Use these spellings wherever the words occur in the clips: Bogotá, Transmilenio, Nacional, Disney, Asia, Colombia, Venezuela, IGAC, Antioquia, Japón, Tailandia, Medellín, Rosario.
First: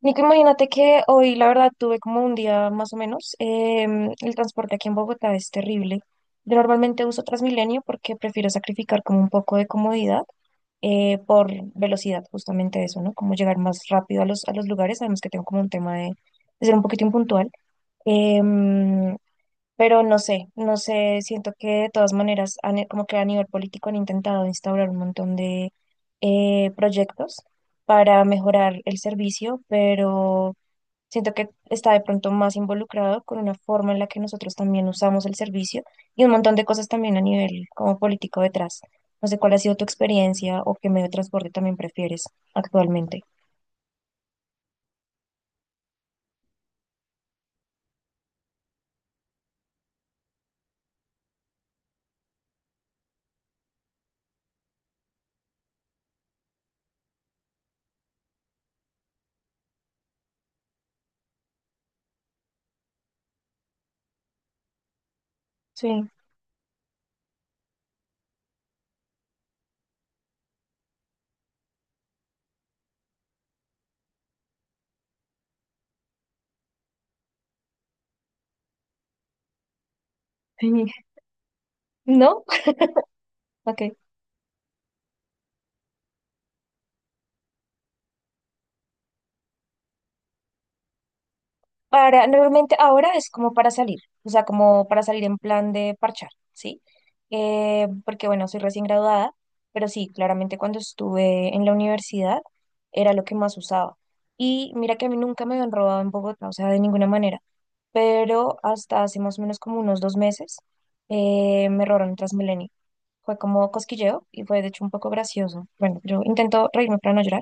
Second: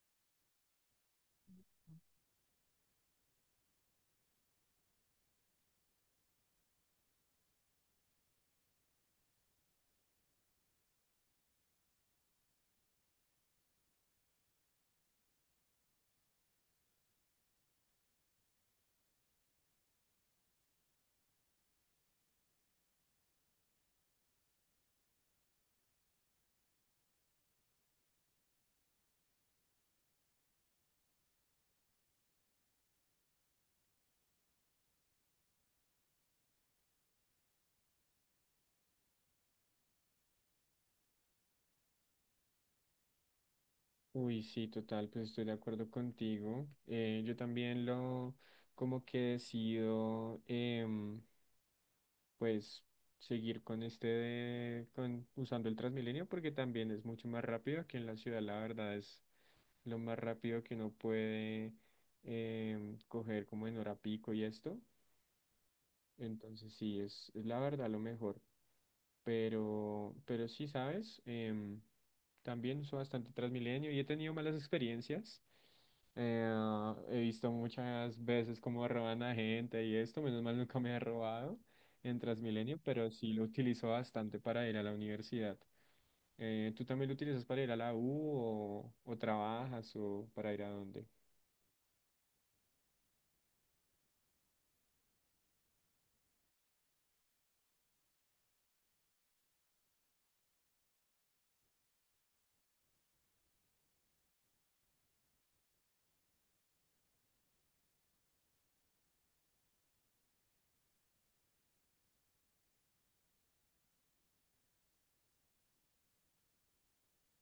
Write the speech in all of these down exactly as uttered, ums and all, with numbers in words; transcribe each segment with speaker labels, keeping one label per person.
Speaker 1: Nico, imagínate que hoy, la verdad, tuve como un día más o menos. Em, el transporte aquí en Bogotá es terrible. Yo normalmente uso Transmilenio porque prefiero sacrificar como un poco de comodidad eh, por velocidad, justamente eso, ¿no? Como llegar más rápido a los, a los lugares. Además que tengo como un tema de, de ser un poquito impuntual. Em, pero no sé, no sé, siento que de todas maneras, han- como que a nivel político han intentado instaurar un montón de eh, proyectos para mejorar el servicio, pero siento que está de pronto más involucrado con una forma en la que nosotros también usamos el servicio y un montón de cosas también a nivel como político detrás. No sé cuál ha sido tu experiencia o qué medio de transporte también prefieres actualmente.
Speaker 2: Uy, sí, total, pues estoy de acuerdo contigo. Eh, yo también lo, como que decido, em, pues, seguir con este, de- con, usando el Transmilenio porque también es mucho más rápido. Aquí en la ciudad, la verdad, es lo más rápido que uno puede em, coger como en hora pico y esto.
Speaker 1: Sí.
Speaker 2: Entonces, sí, es, es la verdad lo mejor. Pero, pero sí, ¿sabes? Em, también uso bastante Transmilenio y he tenido malas experiencias. Eh, he visto muchas veces cómo roban a gente y esto, menos mal nunca me ha robado en
Speaker 1: ¿No?
Speaker 2: Transmilenio, pero sí lo utilizo
Speaker 1: Ok.
Speaker 2: bastante para ir a la universidad. Eh, ¿tú también lo utilizas para ir a la U o, o trabajas o para ir a dónde?
Speaker 1: Para, normalmente ahora es como para salir, o sea, como para salir en plan de parchar, ¿sí? Eh, porque bueno, soy recién graduada, pero sí, claramente cuando estuve en la universidad era lo que más usaba. Y mira que a mí nunca me habían robado en Bogotá, o sea, de ninguna manera, pero hasta hace más o menos como unos dos meses eh, me robaron en Transmilenio. Fue como cosquilleo y fue de hecho un poco gracioso. Bueno, yo intento reírme para no llorar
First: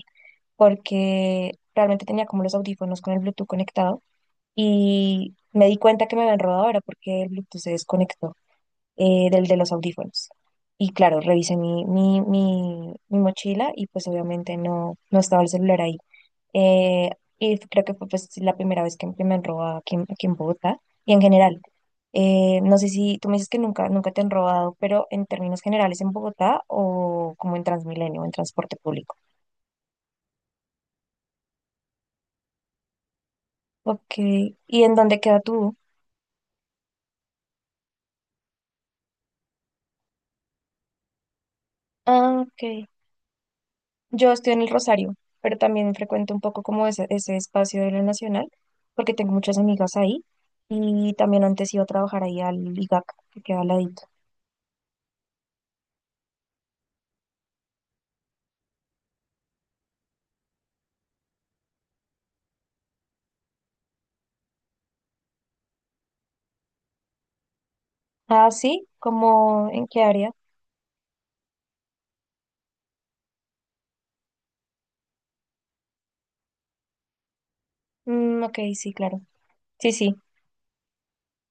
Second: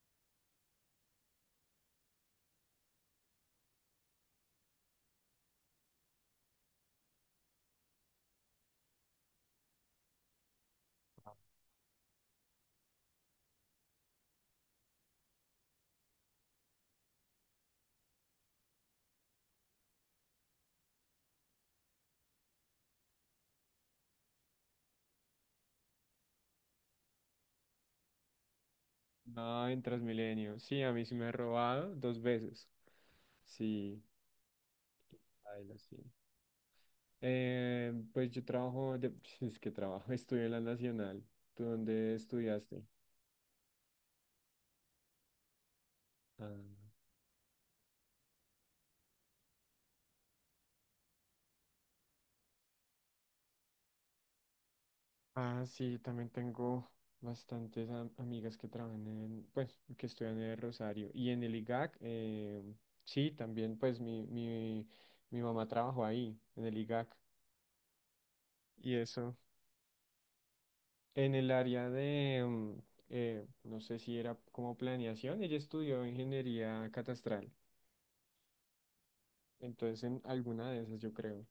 Speaker 1: porque realmente tenía como los audífonos con el Bluetooth conectados y me di cuenta que me habían robado ahora porque el Bluetooth se desconectó eh, del de los audífonos. Y claro, revisé mi, mi, mi, mi mochila y pues obviamente no, no estaba el celular ahí. Eh, y f- creo que fue pues la primera vez que, que me han robado aquí, en- aquí en Bogotá y en general. Eh, no sé si tú me dices que nunca, nunca te han robado, pero en términos generales en Bogotá o como en Transmilenio, en transporte público.
Speaker 2: No, en Transmilenio. Sí, a mí sí me ha robado dos veces. Sí.
Speaker 1: Ok, ¿y en dónde queda tú?
Speaker 2: Baila, sí. Eh, pues yo trabajo, de, es que trabajo, estudio en la Nacional. ¿Tú dónde
Speaker 1: Ah,
Speaker 2: estudiaste?
Speaker 1: ok. Yo estoy en el Rosario, pero también frecuento un poco como
Speaker 2: Ah,
Speaker 1: ese, ese espacio de la Nacional, porque tengo muchas amigas ahí y también antes iba a trabajar ahí al I G A C, que queda al ladito.
Speaker 2: ah, sí, también tengo bastantes am- amigas que trabajan en, pues, que estudian en el Rosario. Y en el I G A C, eh, sí, también, pues, mi, mi, mi mamá trabajó ahí, en el I G A C.
Speaker 1: Ah, sí,
Speaker 2: Y eso,
Speaker 1: ¿como en qué área?
Speaker 2: en el área de, mm, eh, no sé si era como planeación, ella estudió ingeniería catastral.
Speaker 1: Mm, ok, sí, claro. Sí,
Speaker 2: Entonces,
Speaker 1: sí,
Speaker 2: en alguna de esas, yo creo.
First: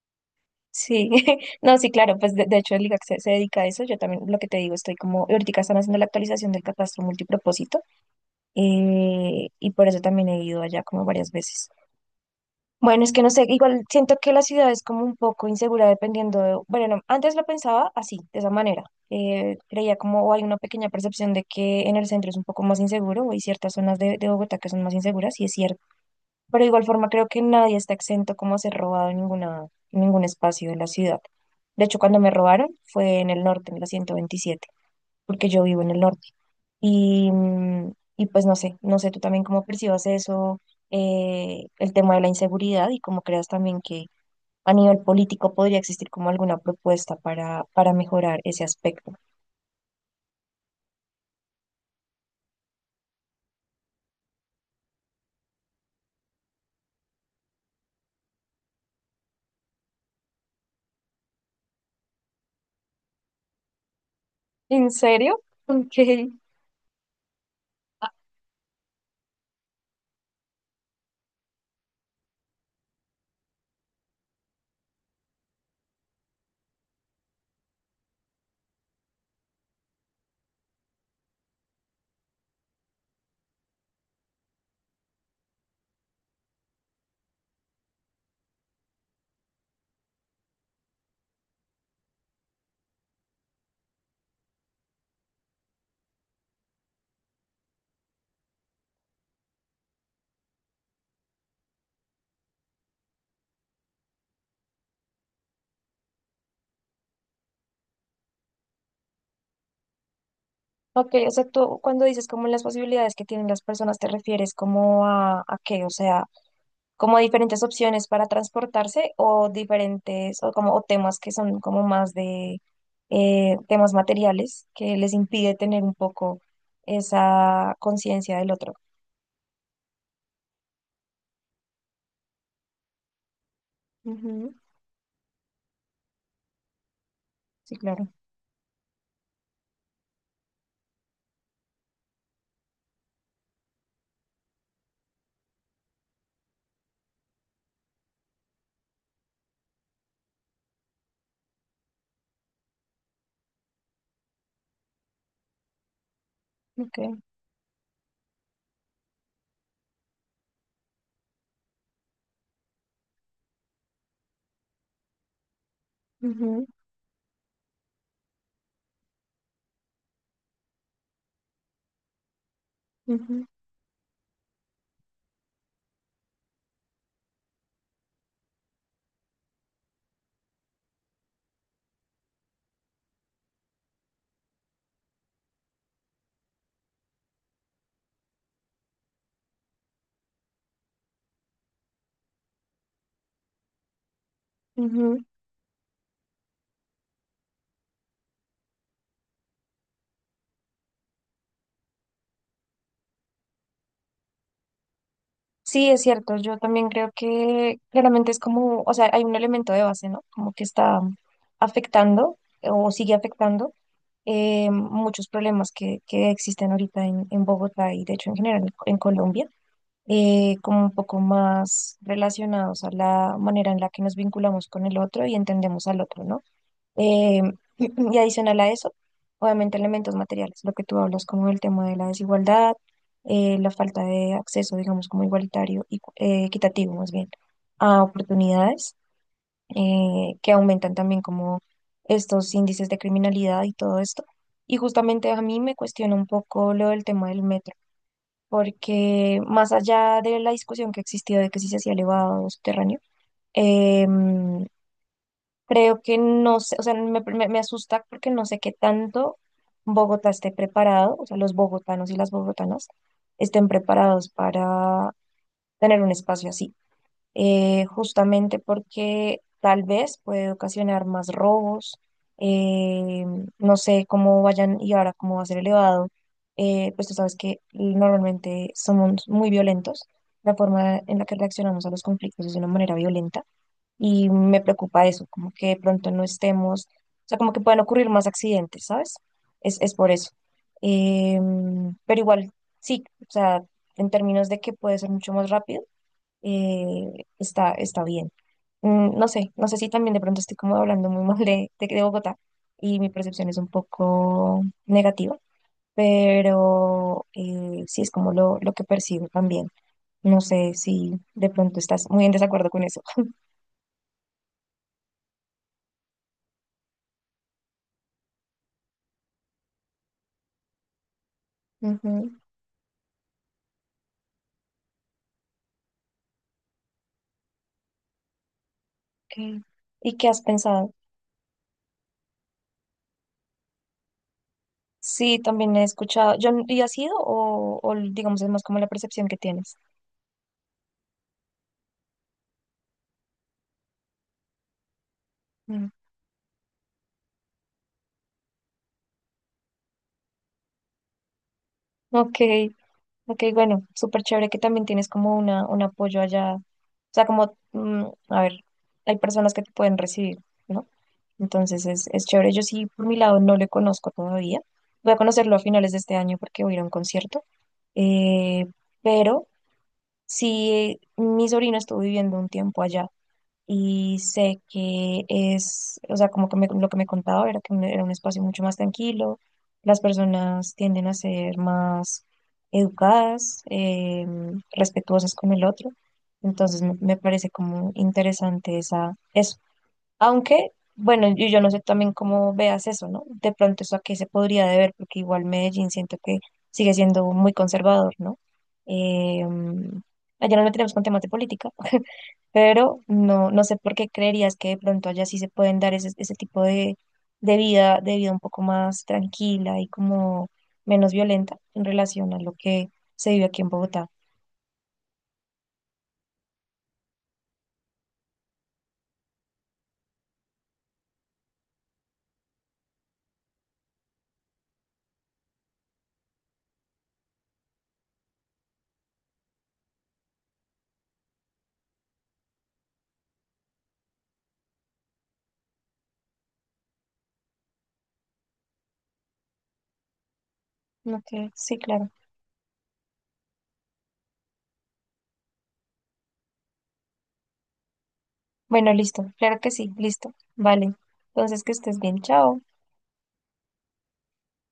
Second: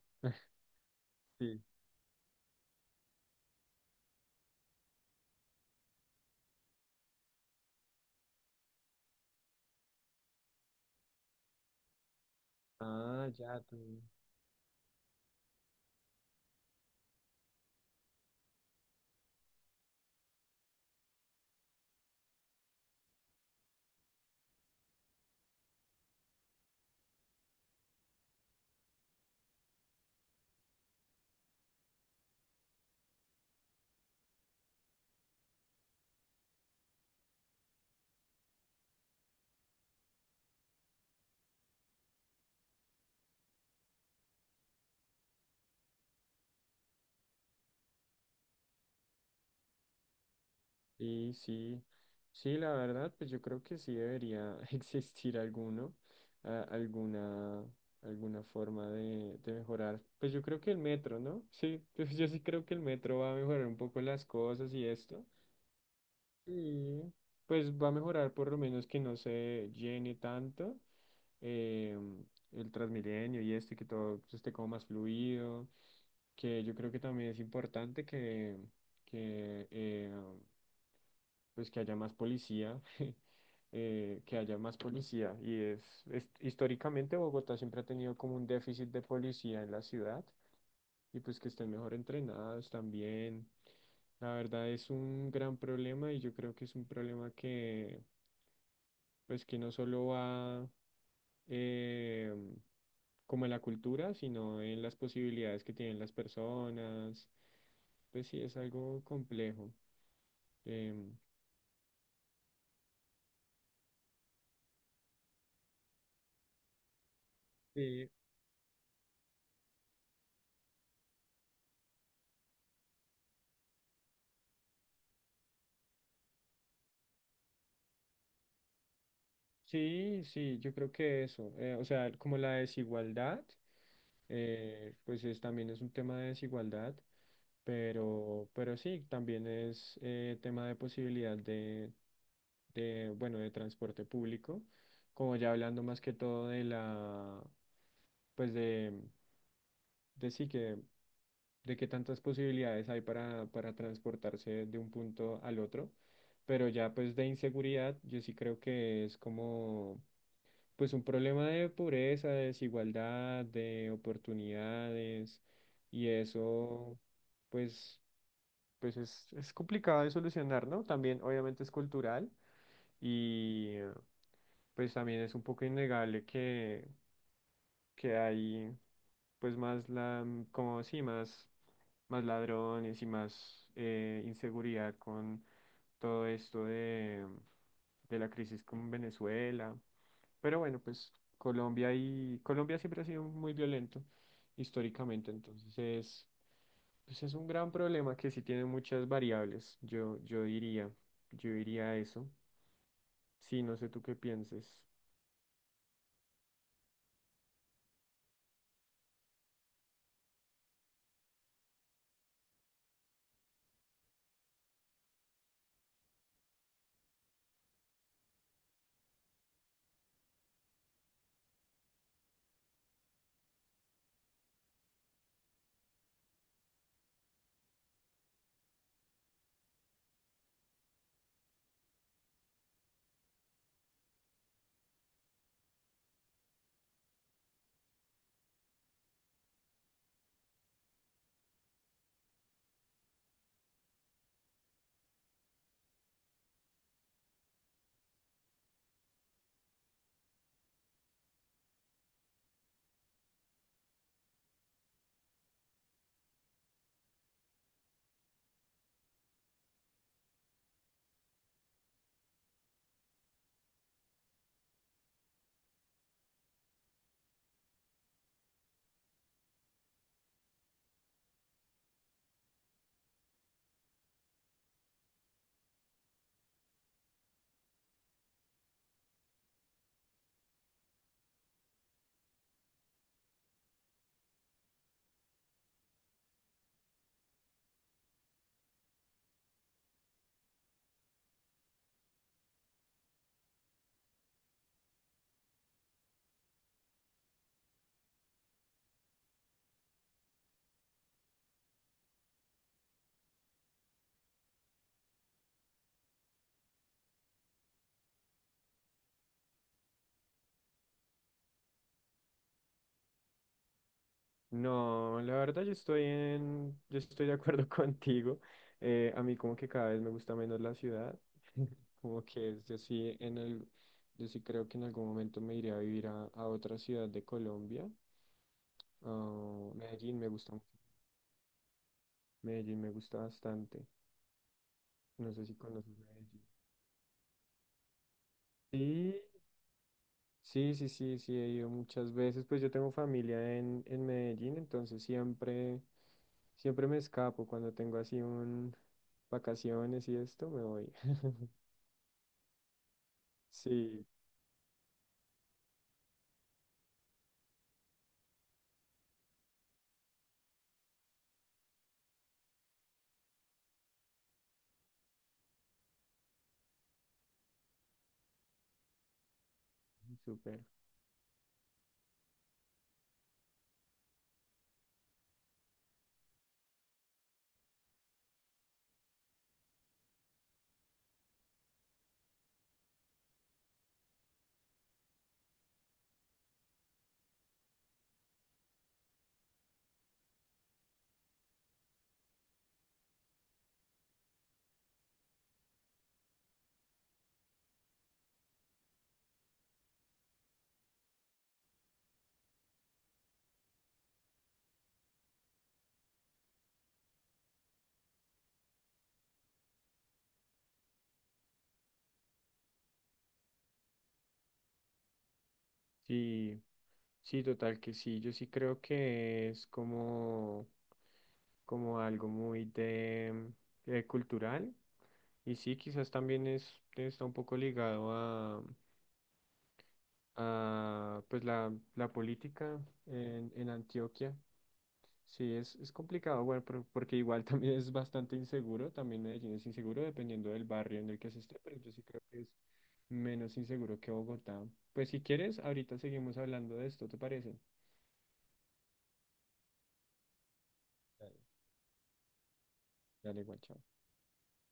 Speaker 1: sí.
Speaker 2: Sí.
Speaker 1: No, sí, claro, pues de, de hecho el I G A C se, se dedica a eso. Yo también lo que te digo, estoy como, ahorita están haciendo la actualización del catastro multipropósito eh, y por eso también he ido allá como varias veces. Bueno, es que
Speaker 2: Ah,
Speaker 1: no sé,
Speaker 2: ya
Speaker 1: igual
Speaker 2: tú.
Speaker 1: siento que la ciudad es como un poco insegura dependiendo de, bueno, no, antes lo pensaba así, de esa manera. Eh, creía como, o hay una pequeña percepción de que en el centro es un poco más inseguro, o hay ciertas zonas de, de Bogotá que son más inseguras, y es cierto. Pero de igual forma creo que nadie está exento como a ser robado en ninguna, en ningún espacio de la ciudad. De hecho, cuando me robaron fue en el norte, en la ciento veintisiete porque yo vivo en el norte. Y, mm, y pues no sé, no sé tú también cómo percibas eso, eh, el tema de la inseguridad y cómo creas también que a nivel político podría existir como alguna propuesta para, para mejorar ese aspecto.
Speaker 2: Sí, sí. Sí, la verdad, pues yo creo que sí debería existir alguno, a- alguna, alguna forma de, de mejorar. Pues yo creo que el metro, ¿no? Sí, pues yo sí creo que el metro va a mejorar un poco las cosas y
Speaker 1: ¿En
Speaker 2: esto.
Speaker 1: serio? Ok.
Speaker 2: Y pues va a mejorar por lo menos que no se llene tanto eh, el Transmilenio y este que todo esté como más fluido, que yo creo que también es importante que, que eh, pues que haya más policía, eh, que haya más policía. Y es, es- históricamente Bogotá siempre ha tenido como un déficit de policía en la ciudad y pues que estén mejor entrenados también. La verdad es un gran problema y yo creo que es un problema que pues que no solo va eh, como en la cultura, sino en las posibilidades que tienen las personas. Pues sí, es algo complejo. em,
Speaker 1: Ok, o sea, tú cuando dices como las posibilidades que tienen las personas, ¿te refieres como a, a qué? O sea, como diferentes opciones
Speaker 2: Sí,
Speaker 1: para transportarse o diferentes o como o temas que son como más de eh, temas materiales que les impide tener un poco esa conciencia del otro.
Speaker 2: sí, sí, yo creo que eso, eh, o sea, como la desigualdad,
Speaker 1: Ujú.
Speaker 2: eh, pues es, también es un tema de desigualdad,
Speaker 1: Sí, claro.
Speaker 2: pero, pero sí, también es eh, tema de posibilidad de, de, bueno, de transporte público, como ya hablando más que todo de la, pues de, de sí que, de qué tantas posibilidades hay para, para transportarse de un punto al otro. Pero ya
Speaker 1: Okay.
Speaker 2: pues de inseguridad, yo sí creo que es como pues un problema de pobreza, de desigualdad, de oportunidades y
Speaker 1: Ujú,
Speaker 2: eso pues pues es, es complicado de solucionar, ¿no? También obviamente es cultural
Speaker 1: ujú,
Speaker 2: y eh, pues también es un poco innegable que, que hay pues más la como sí, más, más ladrones y más eh, inseguridad con todo esto de, de la crisis con Venezuela. Pero bueno, pues Colombia y Colombia siempre ha sido muy violento
Speaker 1: ujú.
Speaker 2: históricamente, entonces es, pues es un gran problema que sí tiene muchas variables, yo, yo diría, yo diría eso. Sí, no sé tú qué pienses.
Speaker 1: Sí, es cierto. Yo también creo que claramente es como, o sea, hay un elemento de base, ¿no? Como que está afectando o sigue afectando eh, muchos problemas que, que existen ahorita en, en Bogotá y de hecho en general en Colombia, eh, como un poco más relacionados a la manera en la que nos vinculamos con el otro y entendemos al otro, ¿no? Eh, y adicional a eso, obviamente elementos materiales, lo que tú hablas como el tema de la desigualdad, eh, la falta de acceso, digamos, como igualitario y eh, equitativo más bien, a oportunidades eh, que aumentan también como estos índices de criminalidad y todo esto. Y justamente a mí me cuestiona un poco lo del tema del método porque más allá de la discusión que existió de que si se hacía elevado o subterráneo, em, creo que no sé, o sea, me, me- me asusta porque no sé qué tanto Bogotá esté preparado, o sea, los bogotanos y las bogotanas estén preparados para tener un espacio así, eh, justamente porque tal vez puede ocasionar más robos, eh, no sé cómo vayan y ahora cómo va a ser elevado, eh, pues tú sabes que normalmente somos muy violentos, la forma en la que reaccionamos a los conflictos es de una manera violenta y me preocupa eso, como que de pronto no estemos, o sea, como que pueden ocurrir más accidentes, ¿sabes? Es, es por eso. Em, pero igual, sí, o sea, en términos de que puede ser mucho más rápido, eh, está, está bien. Mm, no sé, no sé si también de pronto estoy como hablando muy mal de, de, de Bogotá y mi percepción es un poco negativa, pero eh, sí es como lo, lo que percibo también. No sé si de pronto estás muy en desacuerdo con eso.
Speaker 2: No, la verdad yo estoy en, yo estoy de acuerdo contigo. Eh, a mí como que cada vez me gusta menos la ciudad. Como
Speaker 1: Ujú,
Speaker 2: que es- yo sí en el, yo sí creo que en algún momento me iré a vivir a, a otra ciudad de Colombia.
Speaker 1: ok.
Speaker 2: Ah,
Speaker 1: ¿Y
Speaker 2: Medellín
Speaker 1: qué
Speaker 2: me
Speaker 1: has
Speaker 2: gusta mucho.
Speaker 1: pensado?
Speaker 2: Medellín me gusta bastante. No
Speaker 1: Sí,
Speaker 2: sé si
Speaker 1: también he
Speaker 2: conoces
Speaker 1: escuchado.
Speaker 2: Medellín.
Speaker 1: Yo, n- ¿y has ido o, o digamos es más como la
Speaker 2: Sí,
Speaker 1: percepción que tienes?
Speaker 2: Sí, sí, sí, sí, he ido muchas veces. Pues yo tengo familia en, en Medellín, entonces siempre,
Speaker 1: Mm.
Speaker 2: siempre me escapo cuando tengo así un vacaciones y esto, me voy.
Speaker 1: Ok. Ok, bueno,
Speaker 2: Sí,
Speaker 1: súper chévere que también tienes como una, un apoyo allá. O sea, como, mm, a ver, hay personas que te pueden recibir, ¿no? Entonces es, es chévere. Yo sí, por mi lado, no le conozco todavía. Voy a conocerlo a finales de este año porque voy a ir a un concierto. Eh, pero
Speaker 2: súper.
Speaker 1: sí, mi sobrino estuvo viviendo un tiempo allá y sé que es, o sea, como que me- lo que me contaba era que me- era un espacio mucho más tranquilo, las personas tienden a ser más educadas, eh, respetuosas con el otro, entonces me, me parece como interesante esa, eso. Aunque, bueno, yo, yo no sé también cómo veas eso, ¿no? De pronto eso a qué se podría deber, porque igual Medellín siento que sigue siendo muy conservador, ¿no? Eh, Allá no lo tenemos con temas de política, pero no, no sé por qué creerías que de pronto allá sí se pueden dar ese, ese tipo de, de vida, de vida un poco más tranquila y como menos violenta en relación a lo que se vive aquí en Bogotá.
Speaker 2: Sí, sí, total que sí. Yo sí creo que es como, como algo muy de, eh, cultural. Y sí, quizás también es, está un poco ligado a, a pues la, la política en, en Antioquia. Sí, es, es complicado, bueno, pero- porque igual también es bastante inseguro, también Medellín es inseguro dependiendo del barrio en el que se
Speaker 1: Ok,
Speaker 2: esté, pero
Speaker 1: sí,
Speaker 2: yo sí
Speaker 1: claro.
Speaker 2: creo que es menos inseguro que Bogotá. Pues si quieres, ahorita seguimos hablando de esto, ¿te parece?
Speaker 1: Bueno, listo, claro que sí, listo. Vale,
Speaker 2: Dale,
Speaker 1: entonces que estés bien, chao.
Speaker 2: dale, igual, chao.